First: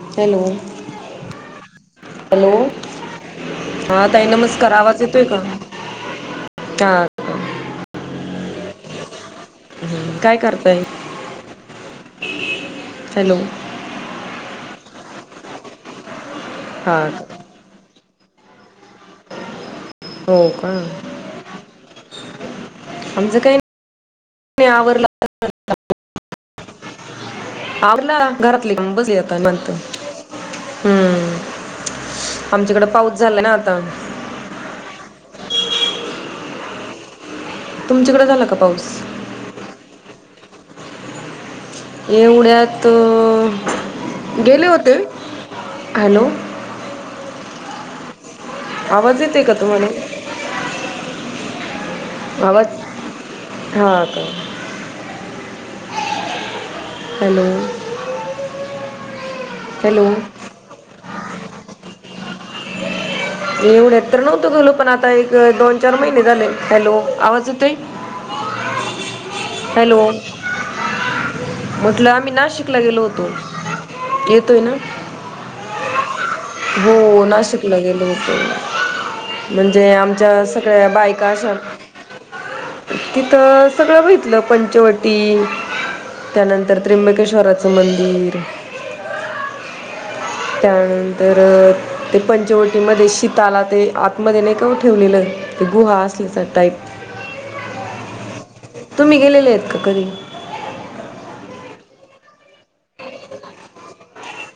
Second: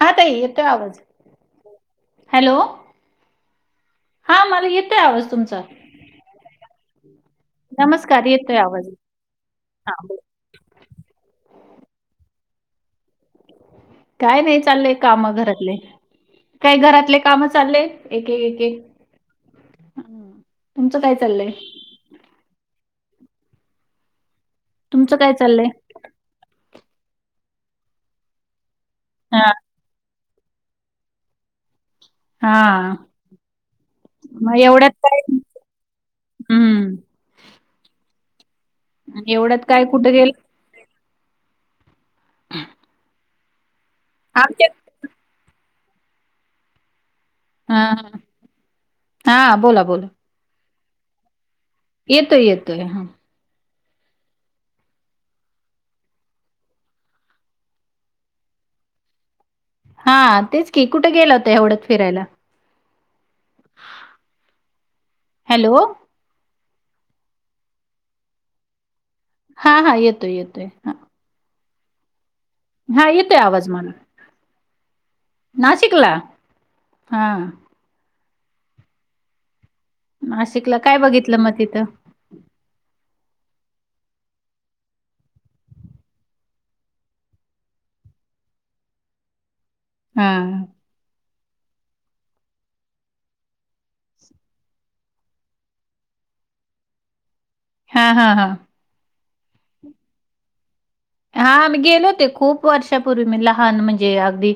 हा ताई हॅलो येतोय आवाज. हॅलो? हा ताई नमस्कार आवाज येतोय का? नमस्कार येतो आवज. हम् काय करताय? हॅलो? काय नाही, चाललंय काम घरातले. काय हा घरातले काम चाललेत एक एक एक. हम्म. हो का? तुमचं काय चाललंय? आमचं काय [unintelligible] तुमचं काय चाललंय? आवरलं. घरातली कामं बसली आताज हा निवांत. हम्म. आमच्याकडें हा पाऊस झालाय ना आता. मग एवढंच काय? हम्म. तुमच्याकडं झाला का पाऊस? एवढ्यात काय कुठं गेलं? एवढ्यात गेले आमच्या होते. हॅलो? हा हा. आवाज येतोय का हा, बोला तुम्हाला? बोला. येतोय आवाज येतोय हा. हा का? हॅलो? हॅलो हा तेच की कुठं गेला होता एवढ्यात फिरायला? येवढ्यात तर नव्हतो गेलो पण, आता एक हॅलो, दोन- चार महिने झालय हॅलो आवाज येतोय? हा हा हॅलो येतोय येतोय ह. म्हटलं आम्ही नाशिक ला गेलो होतो. येतोय आवाज मला. येतोय ना? नाशिकला? हो हा नाशिक. गेलो होतो. म्हणजे आमच्या नाशिकला सगळ्या काय बायका बघितलं अशा मग तिथं? तिथं सगळं भेटलं पंचवटी. त्यानंतर त्र्यंबकेश्वराचं मंदिर. हा. त्यानंतर ते पंचवटीमध्ये शीताला ते आतमध्ये नाही का ओ ठेवलेलं. ते गुहा असलीच टाईप. हा हा हा. तुम्ही गेलेले आहेत का कधी? हा मी गेले होते खूप वर्षापूर्वी मी लहान म्हणजे अगदी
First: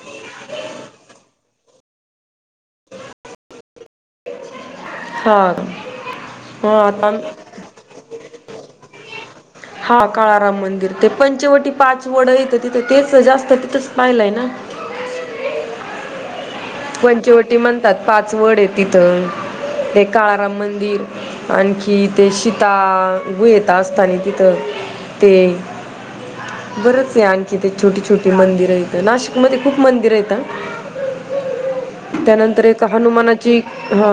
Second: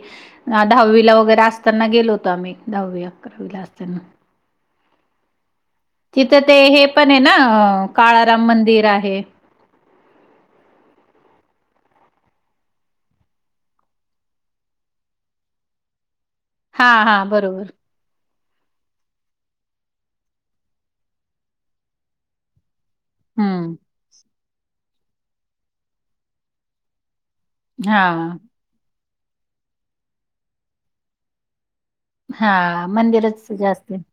दहावीला वगैरे असताना गेलो होतो आम्ही. दहावी, अकरावीला असताना हा. तिथं ते हा हे आता पण आहे आम- ना, काळाराम मंदिर आहे. हा काळाराम मंदिर ते पंचवटी पाच वड येतं तिथं तेच जास्त तिथंच पाहिलंय ना? हा हा पंचवटी बरोबर म्हणतात पाच वड आहे तिथं. हे काळाराम मंदिर. आणखी ते शीता गुहेत हम्म असताना तिथ ते बरच आहे तिथे छोटी हा छोटी मंदिरं आहेतं नाशिकमध्ये खूप मंदिर आहेतं. त्यानंतर एक हा मंदिरच हनुमानाची जास्त हा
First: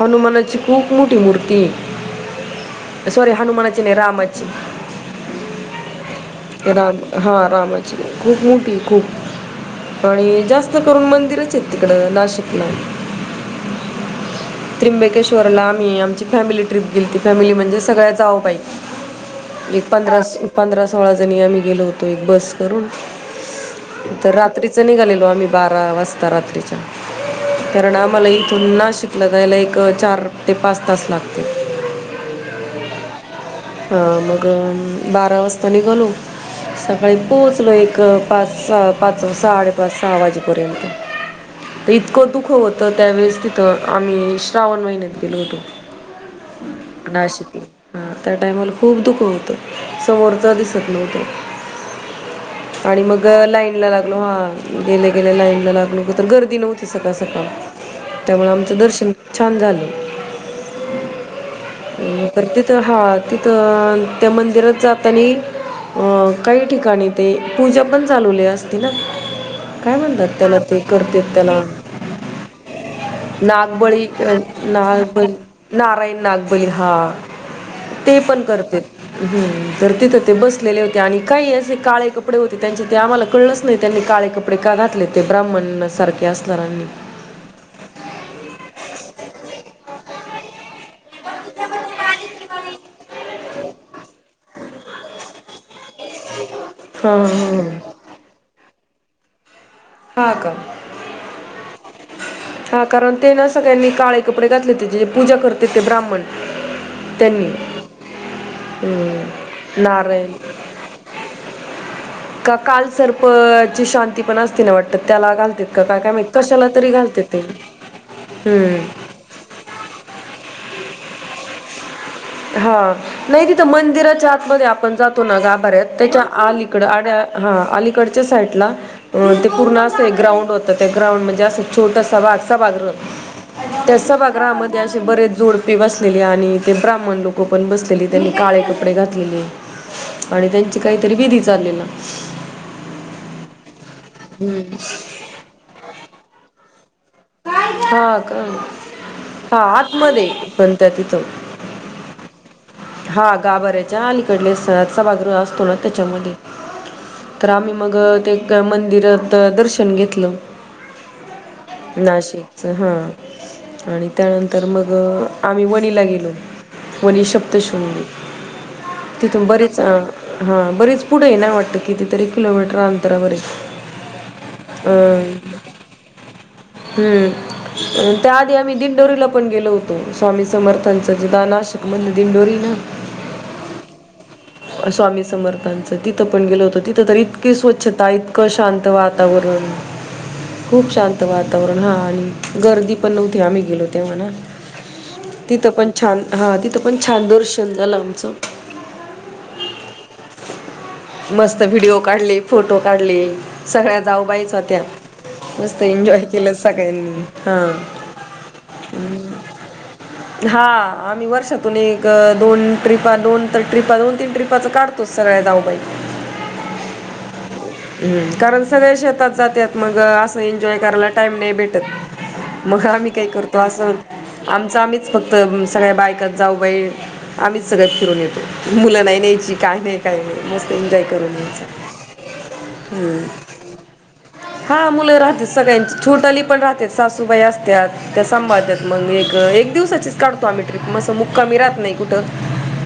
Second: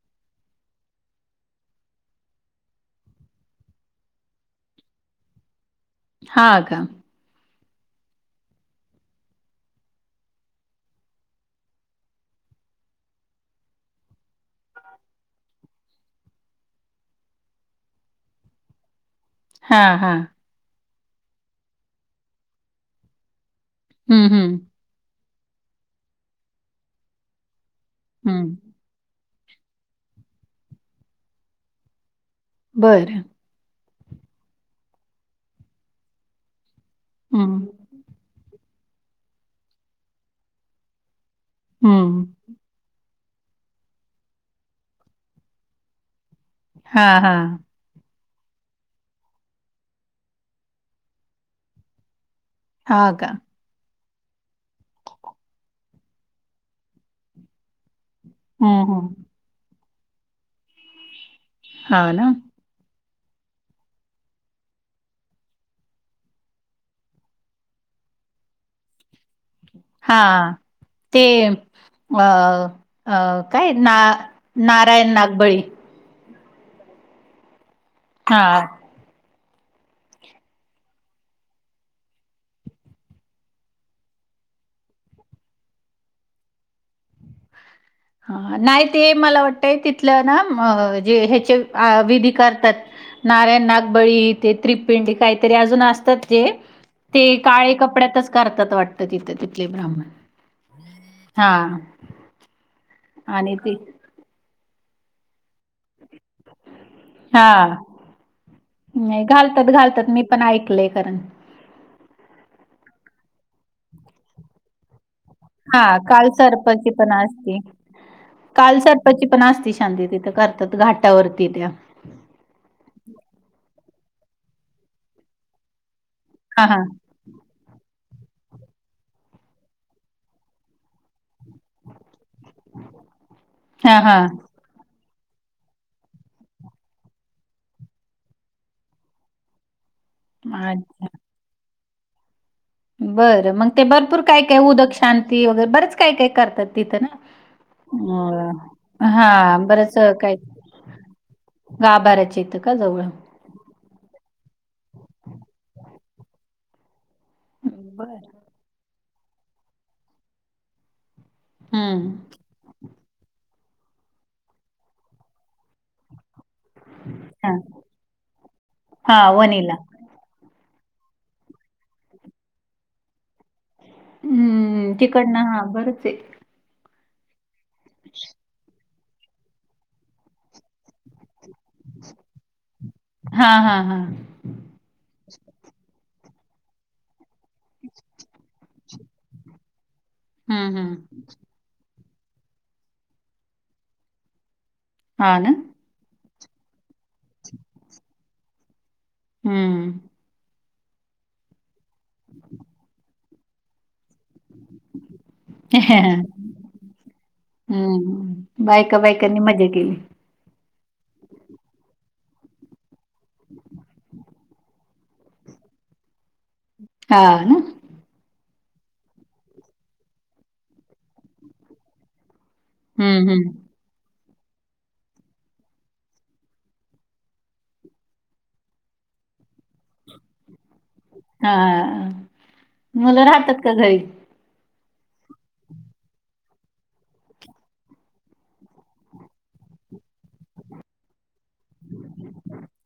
हनुमानाची खूप मोठी मूर्ती ये सॉरी हनुमानाची नाही रामाची. हा का राम हा रामची खूप मोठी खूप आणि जास्त करून मंदिरच आहेत तिकड नाशिकला. त्र्यंबकेश्वरला आम्ही आमची फॅमिली ट्रिप गेलीती फॅमिली म्हणजे सगळ्या जाव बाई हा एक, हा पंधरा, पंधरा सोळा जणी आम्ही गेलो होतो एक बस करून. हम्म तर हम्म रात्रीच निघालेलो आम्ही बारा वाजता रात्रीच्या कारण आम्हाला हम्म इथून नाशिकला जायला एक, चार ते पाच तास लागतात. बरं. ह मग बारा वाजता निघालो सकाळी हम्म पोहोचलो एक, पाच, सहा पाच, साडेपाच, सहा वाजेपर्यंत तर हम्म इतकं धुख होत तर त्यावेळेस तिथं आम्ही श्रावण महिन्यात गेलो होतो. हा हा नाशिकला, हा. त्या टायमाला खूप धुक होतं समोरच दिसत नव्हतं. आणि हा मग का लाईन लाईनला लागलो हा गेल्या, गेल्या लाईन लागलो तर गर्दी नव्हती सकाळ, सकाळ त्यामुळ आमचं हम्म दर्शन हम्म छान झालं हा ना तरी तेच हा तिथं त्या मंदिरात जातानी अं काही ठिकाणी ते पूजा पण चालुवली असती ना काय म्हणतात हा त्याला ते करतेत त्याला अ काय ना नागबळी अ नारायण नागब नागबळी नारायण नाग बळी हा ते हा पण करतेत हम्म, तर तिथं ते बसलेले होते आणि काही असे काळे कपडे होते त्यांचे ते आम्हाला कळलंच नाही त्यांनी काळे कपडे का घातले ते ब्राह्मण सारखे असणाऱ्यांनी. ह, नाही ते मला वाटतंय तिथलं ना जे ह्याचे विधी करतात नारायण नागबळी तेे त्रिप्पिंडी काहीतरी अजून असत ते हा ते काळे हा कपड्यातच करतात वाटतं तिथे तिथले ब्राह्मण हा का हा हा कारण ते ना सगळ्यांनी काळे कपडे घातले जे पूजा करत तिथे ब्राह्मण त्यांनी हा नाही घालतात हम्म, घालतात मी नारायण पण ऐकलंय कारण का कालसर्पची शांती पण असती ना वाटत त्याला घालतेत हा का काय माहित, काल कशाला सर्पाची तरी घालत्या ते हम्म पची पण असती शांती तिथं करतात घाटावरती त्या. हा नाही तिथं मंदिराच्या आतमध्ये आपण जातो ना गाभाऱ्यात त्याच्या हा हा आलीकड आड्या हा अलीकडच्या साईडला अ ते पूर्ण असं ग्राउंड होत त्या ग्राउंड म्हणजे अस छोटसा सभागृह त्या हा हा सभागृमध्ये ते अशेच, बरेच जोडपे बसलेले आणि ते ब्रा ब्राह्मण लोक पण बसलेले त्यांनी काळे कपडे घातलेले आणि त्यांची अच्छा काहीतरी विधी चाललेला बरं मग ते भरपूर काय, काय हम्म. उदक शांती वगैरे बरेच काय, काय करतात तिथं ना हा का होय, हा बरंच आतमध्ये काही पण त्या तिथं घाबराच्या इथं का जवळ? हा गाभाऱ्याच्या अलीकडले सभागृह असतो ना त्याच्यामध्ये तर आम्ही मग ते एक मंदिरात दर्शन घेतलं. हम्म नाशिक च हा.. आणि त्यानंतर मग अ.. आम्ही वणीला गेलो वणी श हा सप्तशृंगी.. हा तिथून वणीला बरीच अ हा... बरीच पुढ आहे ना वाटत कितीतरी किलोमीटर अंतरावर है. हम्म. तिकडन हा.. पडते. हम्म.. त्याआधी आम्ही दिंडोरीला पण गेलो होतो, स्वामी समर्थांच जिथ नाशिक मध्ये दिंडोरी आहे ना हा.. हा.. हा स्वामी समर्थांचं.. तिथं पण गेलो होतो तिथं तर इतके स्वच्छता इतकं शांत वातावरण.. हम्म खूप हम्म शांत वाताव वातावरण हा आणि गर्दी पण नव्हती आम्ही गेलो तेव्हा ना हा ना तिथ पण छान, हा.. तिथं पण छान दर्शन झालं आमचं हम्म मस्त व्हिडिओ काढले, फोटो काढले. सगळ्या जाऊबायच होत्या, मस्त एन्जॉय केलं सगळ्यांनी.. हा हम्म बायका -बायकांनी मजा केली हा.. आम्ही वर्षातून एक.. दोन ट्रीपा दोन तर ट्रिपा दोन तीन ट्रिपाचा काढतोच सगळ्या जाऊबाई हा.. ना हम्म.. कारण सगळे शेतात जातात मग असं.. एन्जॉय करायला टाइम नाही भेटत. मग आम्ही काही हम्म हम्म करतो असं... आमच आम्हीच फक्त सगळ्या बायकात जाऊ बाई आम्हीच सगळ्यात फिरून येतो, मुलं नाही न्यायची काही नाही काही नाही मस्त एन्जॉय करून यायच मुल राहतात का घरी? हा मुलं राहत्या सगळ्यांची... छोटाली पण राहते सासूबाई असत्यात त्या सांभाळत्यात मग एक.. एक दिवसाचीच काढतो आम्ही ट्रीप मस्त.. असं मुक्कामी राहत नाही कुठं,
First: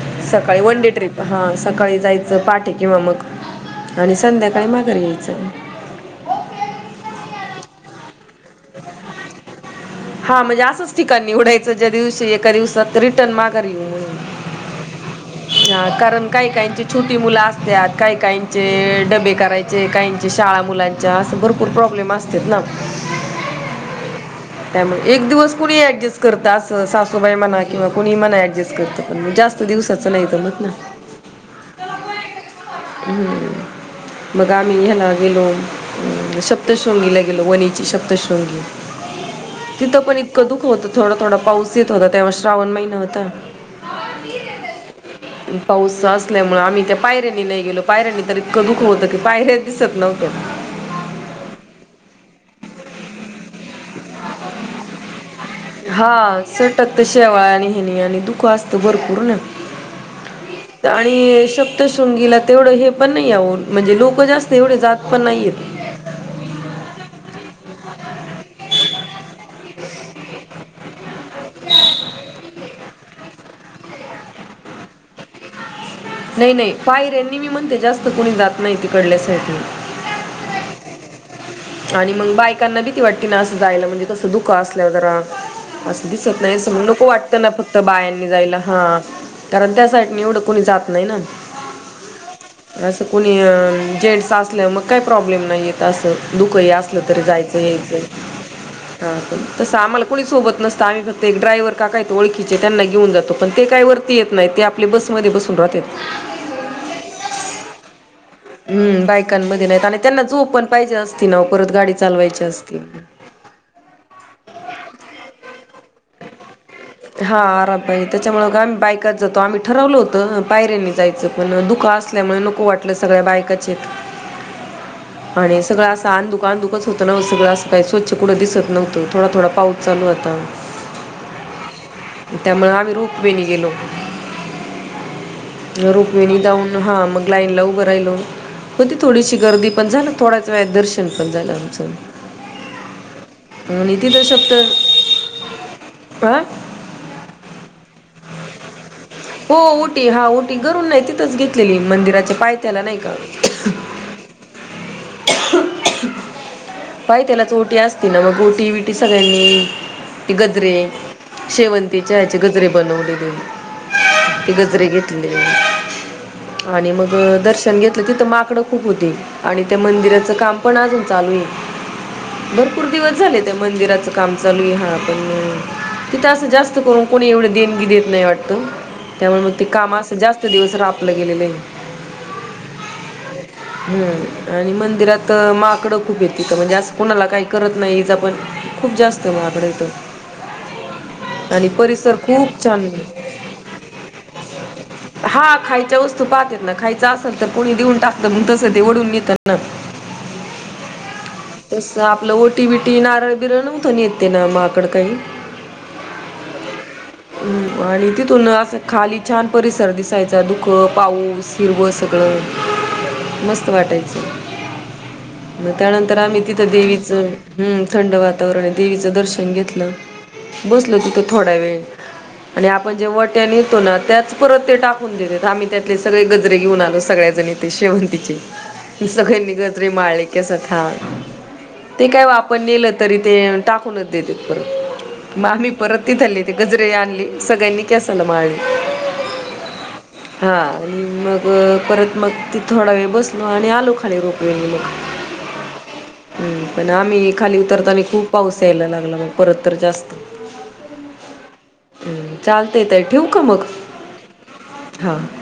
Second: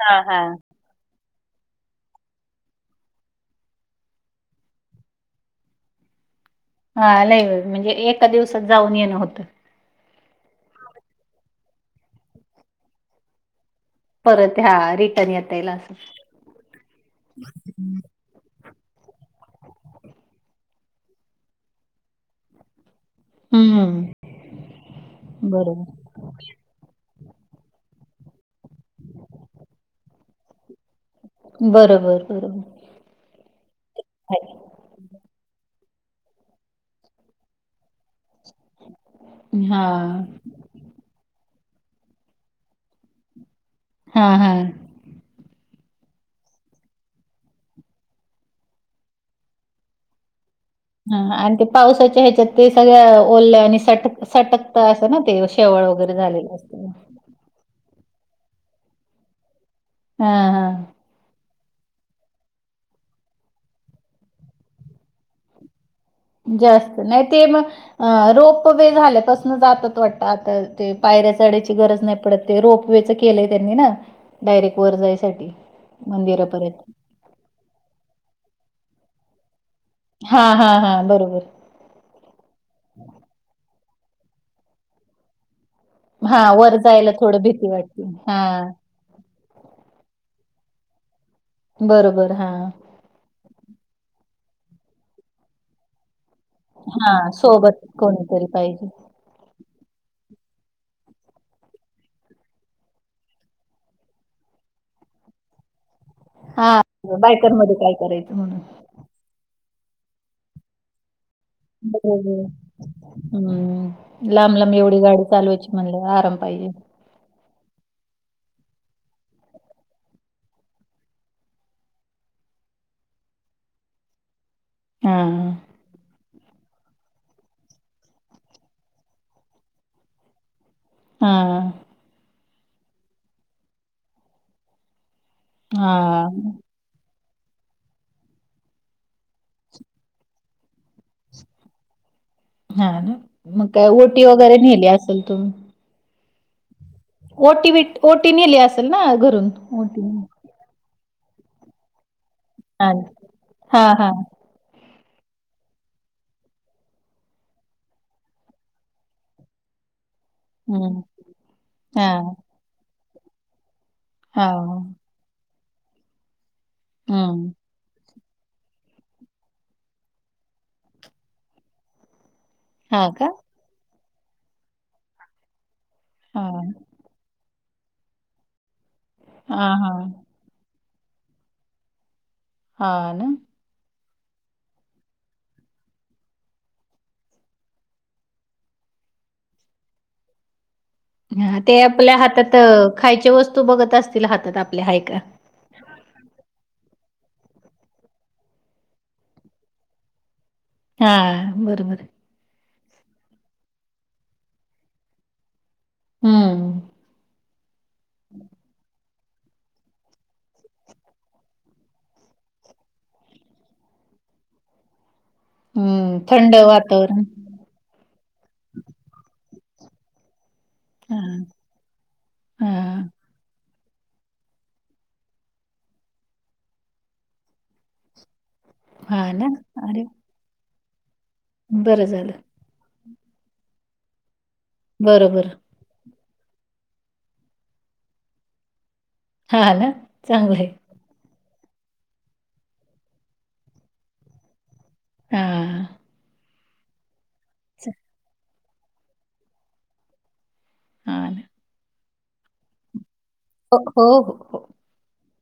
हा हा सकाळी वन डे ट्रीप हा.. सकाळी जायचं पाठे किंवा मग आणि संध्याकाळी माघार यायचं हा लैव... म्हणजे एका दिवसात जाऊन येणं होतं. हा म्हणजे असंच ठिकाणी निवडायचं ज्या दिवशी एका दिवसात रिटर्न मागार येऊ म्हून परत हा रिटर्न येता येईल हा.. असं. कारण काही -काहीची छोटी मुलं असत्यात काही- काही चे.. डबे करायचे.. काहीचे शाळा मुलांच्या असं.. भरपूर प्रॉब्लेम असत ना. हुम्म्म्म त्यामुळे एक दिवस कुणी अऍडजस्ट करत अस सासूबाई म्हणा किंवा कुणी मणा ऍडजस्ट करतं पण जास्त दिवसाचं नाहीत जमत ना बरोबर बरोबर हुम्.. मग आहे. आ आम्ही ह्याला गेलो, हु.. सप्तशृंगीला गेलो वणीची सप्तश्रृंगी हा तिथं पण इतकं धुक होतं थोडं -थोडा पाऊस येत होता तेव्हा श्रावण महिना होता हा.. हा पाऊसच असल्यामुळे आम्ही त्या पायऱ्यांनी नाही गेलो पायऱ्यांनी तर इतकं दुक होतं की पायऱ्या दिसत नव्हत्या. हा आणि ते पावसाच्या ह्याच्यात ते सगळ्या ओल्या आणि सटक.. सटकता असं ना ते शेवळ वगैरे हा झालेलं असत ना सटक तर शेवाळ आणि ह्यानी आणि दुख असतं भरपूर ना हा.. हा.. हा आणि शप्तशृंगीला तेवढं हे पण नाही आहो.. म्हणजे लोकं जास्त एवढे जात पण नाहीयेत. जास्त नाही.. ते मग अ रोप वे झाल्यापासून जातात वाटतं आता ते पायऱ्या चडायची गरज नाही पडत ते रोप वेच केलंय त्यांनी ना डायरेक्ट वर जाय साठी नाही नाही पायर्यानी मीनीमम ते जास्त कोणी जात नाही तिकडल्या साईटले हा हा हा बरोबर आणि मग बायकांना भीती वाटती ना असं जायला म्हणजे कसं धुकं असल्यावर जरा असं दिसत नाही हां, अस वर मग नको जायला वाटतं थोडं ना भीती फक्त वाटते. बायांनी जायला हां, हा कारण त्या साईट नी येवडं कुणी जात नाही ना बरोबर हा असं कुणी जेन्ट्स असल्या मग काही प्रॉब्लेम नाही येत असं धुकंही असलं तरी हां, जायचं सोबत यायचं कोणीतरी पाहिजे. हां तंस आम्हाला कोणी सोबत नसतं आम्ही फक्त ड्रायव्ह काका आहेत ओळखीचे त्यांना घेऊन जातो पण ते काही वरती येत नाही ते आ पले बसमध्ये बसून राहत्यात हा बायकांमध्ये काय करायचं म्हणून. हम् बायकांमध्ये नाहीत आणि त्यांना झोप पण पाहिजे असती ना परत गाडी चालवायची असती ना हम्म लांब लांब एवढी गाडी चालवायची म्हणल्यावर आराम पाहिजे हा आराम पाहिजे त्याच्यामुळे आम्ही बायकात जातो आम्ही ठरवल होतं पायऱ्यांनी जायचं पण धुकं असतं त्यामुळे नको वाटलं सगळ्या बायकाच आहेत हां, आणि सगळ आसं आंधुक आंधुकच होत ना सगळं काही स्वच्छ कुठं दिसत नव्हतं थोडा थोडा पाऊस चालू होता. हां त्यामुळे आम्ही रोपवेणं गेलो रोपवेणं हां, जाऊन हा मग लाईनला उभं राहिलो. होती थोडीशी गर्दी पण झालं थोड्याच वेळात दर्शन पण झालं आमचं हा ना मग काय आणि ओटी वगैरे न्हेली असेल तुम्ही पा [unintelligible] ओटीबिट ओटी नेली असन हो ओटी हा ओटी घरुन नाही तिथंच घेतलेली मंदिराच्या पायथ्याला नाही का. हा हा पायथ्यालाच ओटी असते ना मग ओटी विटी सगळ्यांनी मिळून ते गजरे हं, शेवंतीच्या हां, ह्याचे गजरे बनवलेली ते गजरे हां. घेत ले आणि मग हं, दर्श न घेतलं तिथ माकडं खूप होते आणि त्या मंदिराच काम पण अजून चालू आहे भरपुर हां दिवस का? झाले ते मंदिराचं काम चालू आहे हा पण तिथं असं हां, जास्त करून कोणी एवढं देणगी देत नाही वाटतं त्यामुळे मग ते हां, काम असं हां. जास्त ते दिवस तर लांबलं गेलेलं आहे हा ना हो आणि मंदिरात माकडं खूप आहेत. तिथं म्हणजे असं कोणाला काही करत नाही इजा पण खूप जास्त माकडे आहेत. हा आणि ते परिसर आपल्या हातात खूप छान अ, आहे खायच्या वस्तू बघत असतील हातात आपल्या हाय का? हा खायच्या वस्तू ते पाहतेत ना खायचं असेल तर कोणी देऊन टाकतं मग तसं ते वडून नेतात ना हा तसं आपलं ओटी -बिटी, नारळ- बिरळ नव्हतं नेत ते ना माकड काही हम् हं आणि तिथून असं खाली छान परिसर दिसायचा धुकं पाऊस हिरवं सगळं मस्त वाटायचं. मग त्यानंतर हं. आम्ही थंड तिथं वातावरण. देवीचं हू थंड वातावरण आहे देवीचं दर्शन घेतलं. बसलो तिथं हां, थोडा वेळ. आणि आपण जे हां. वट्या ने- -तो ना? त्याच परत ते टाकून देतात. आम्ही त्यातले सगळे गजरे घेऊन आलो. सगळ्याजणी ते शेवंतीचे. हां ना? सगळ्यांनी गजरे अरे, माळले. केसात हां. बरं ते काय हो झालं. आपण नेलं तरी ते टाक- -कूनच देत्यात परत. मग बरोबर. आम्ही- परत तिथल्ले ते गजरे आणले. सगळ्यांनी केसाला माळले. हा ना? हा चांगलय. आणि मग परत मग तिथं थोडा वेळ बसलो आणि आलो खाली रोप वे नी मग हं. हं. पण आम्ही खाली उतरतानी खूप पाऊस यायला लागला मग परत तर जास्त. हां ना. हूं. चालतंय ताई. ठेवू का मग? हो. हो. हो. हां.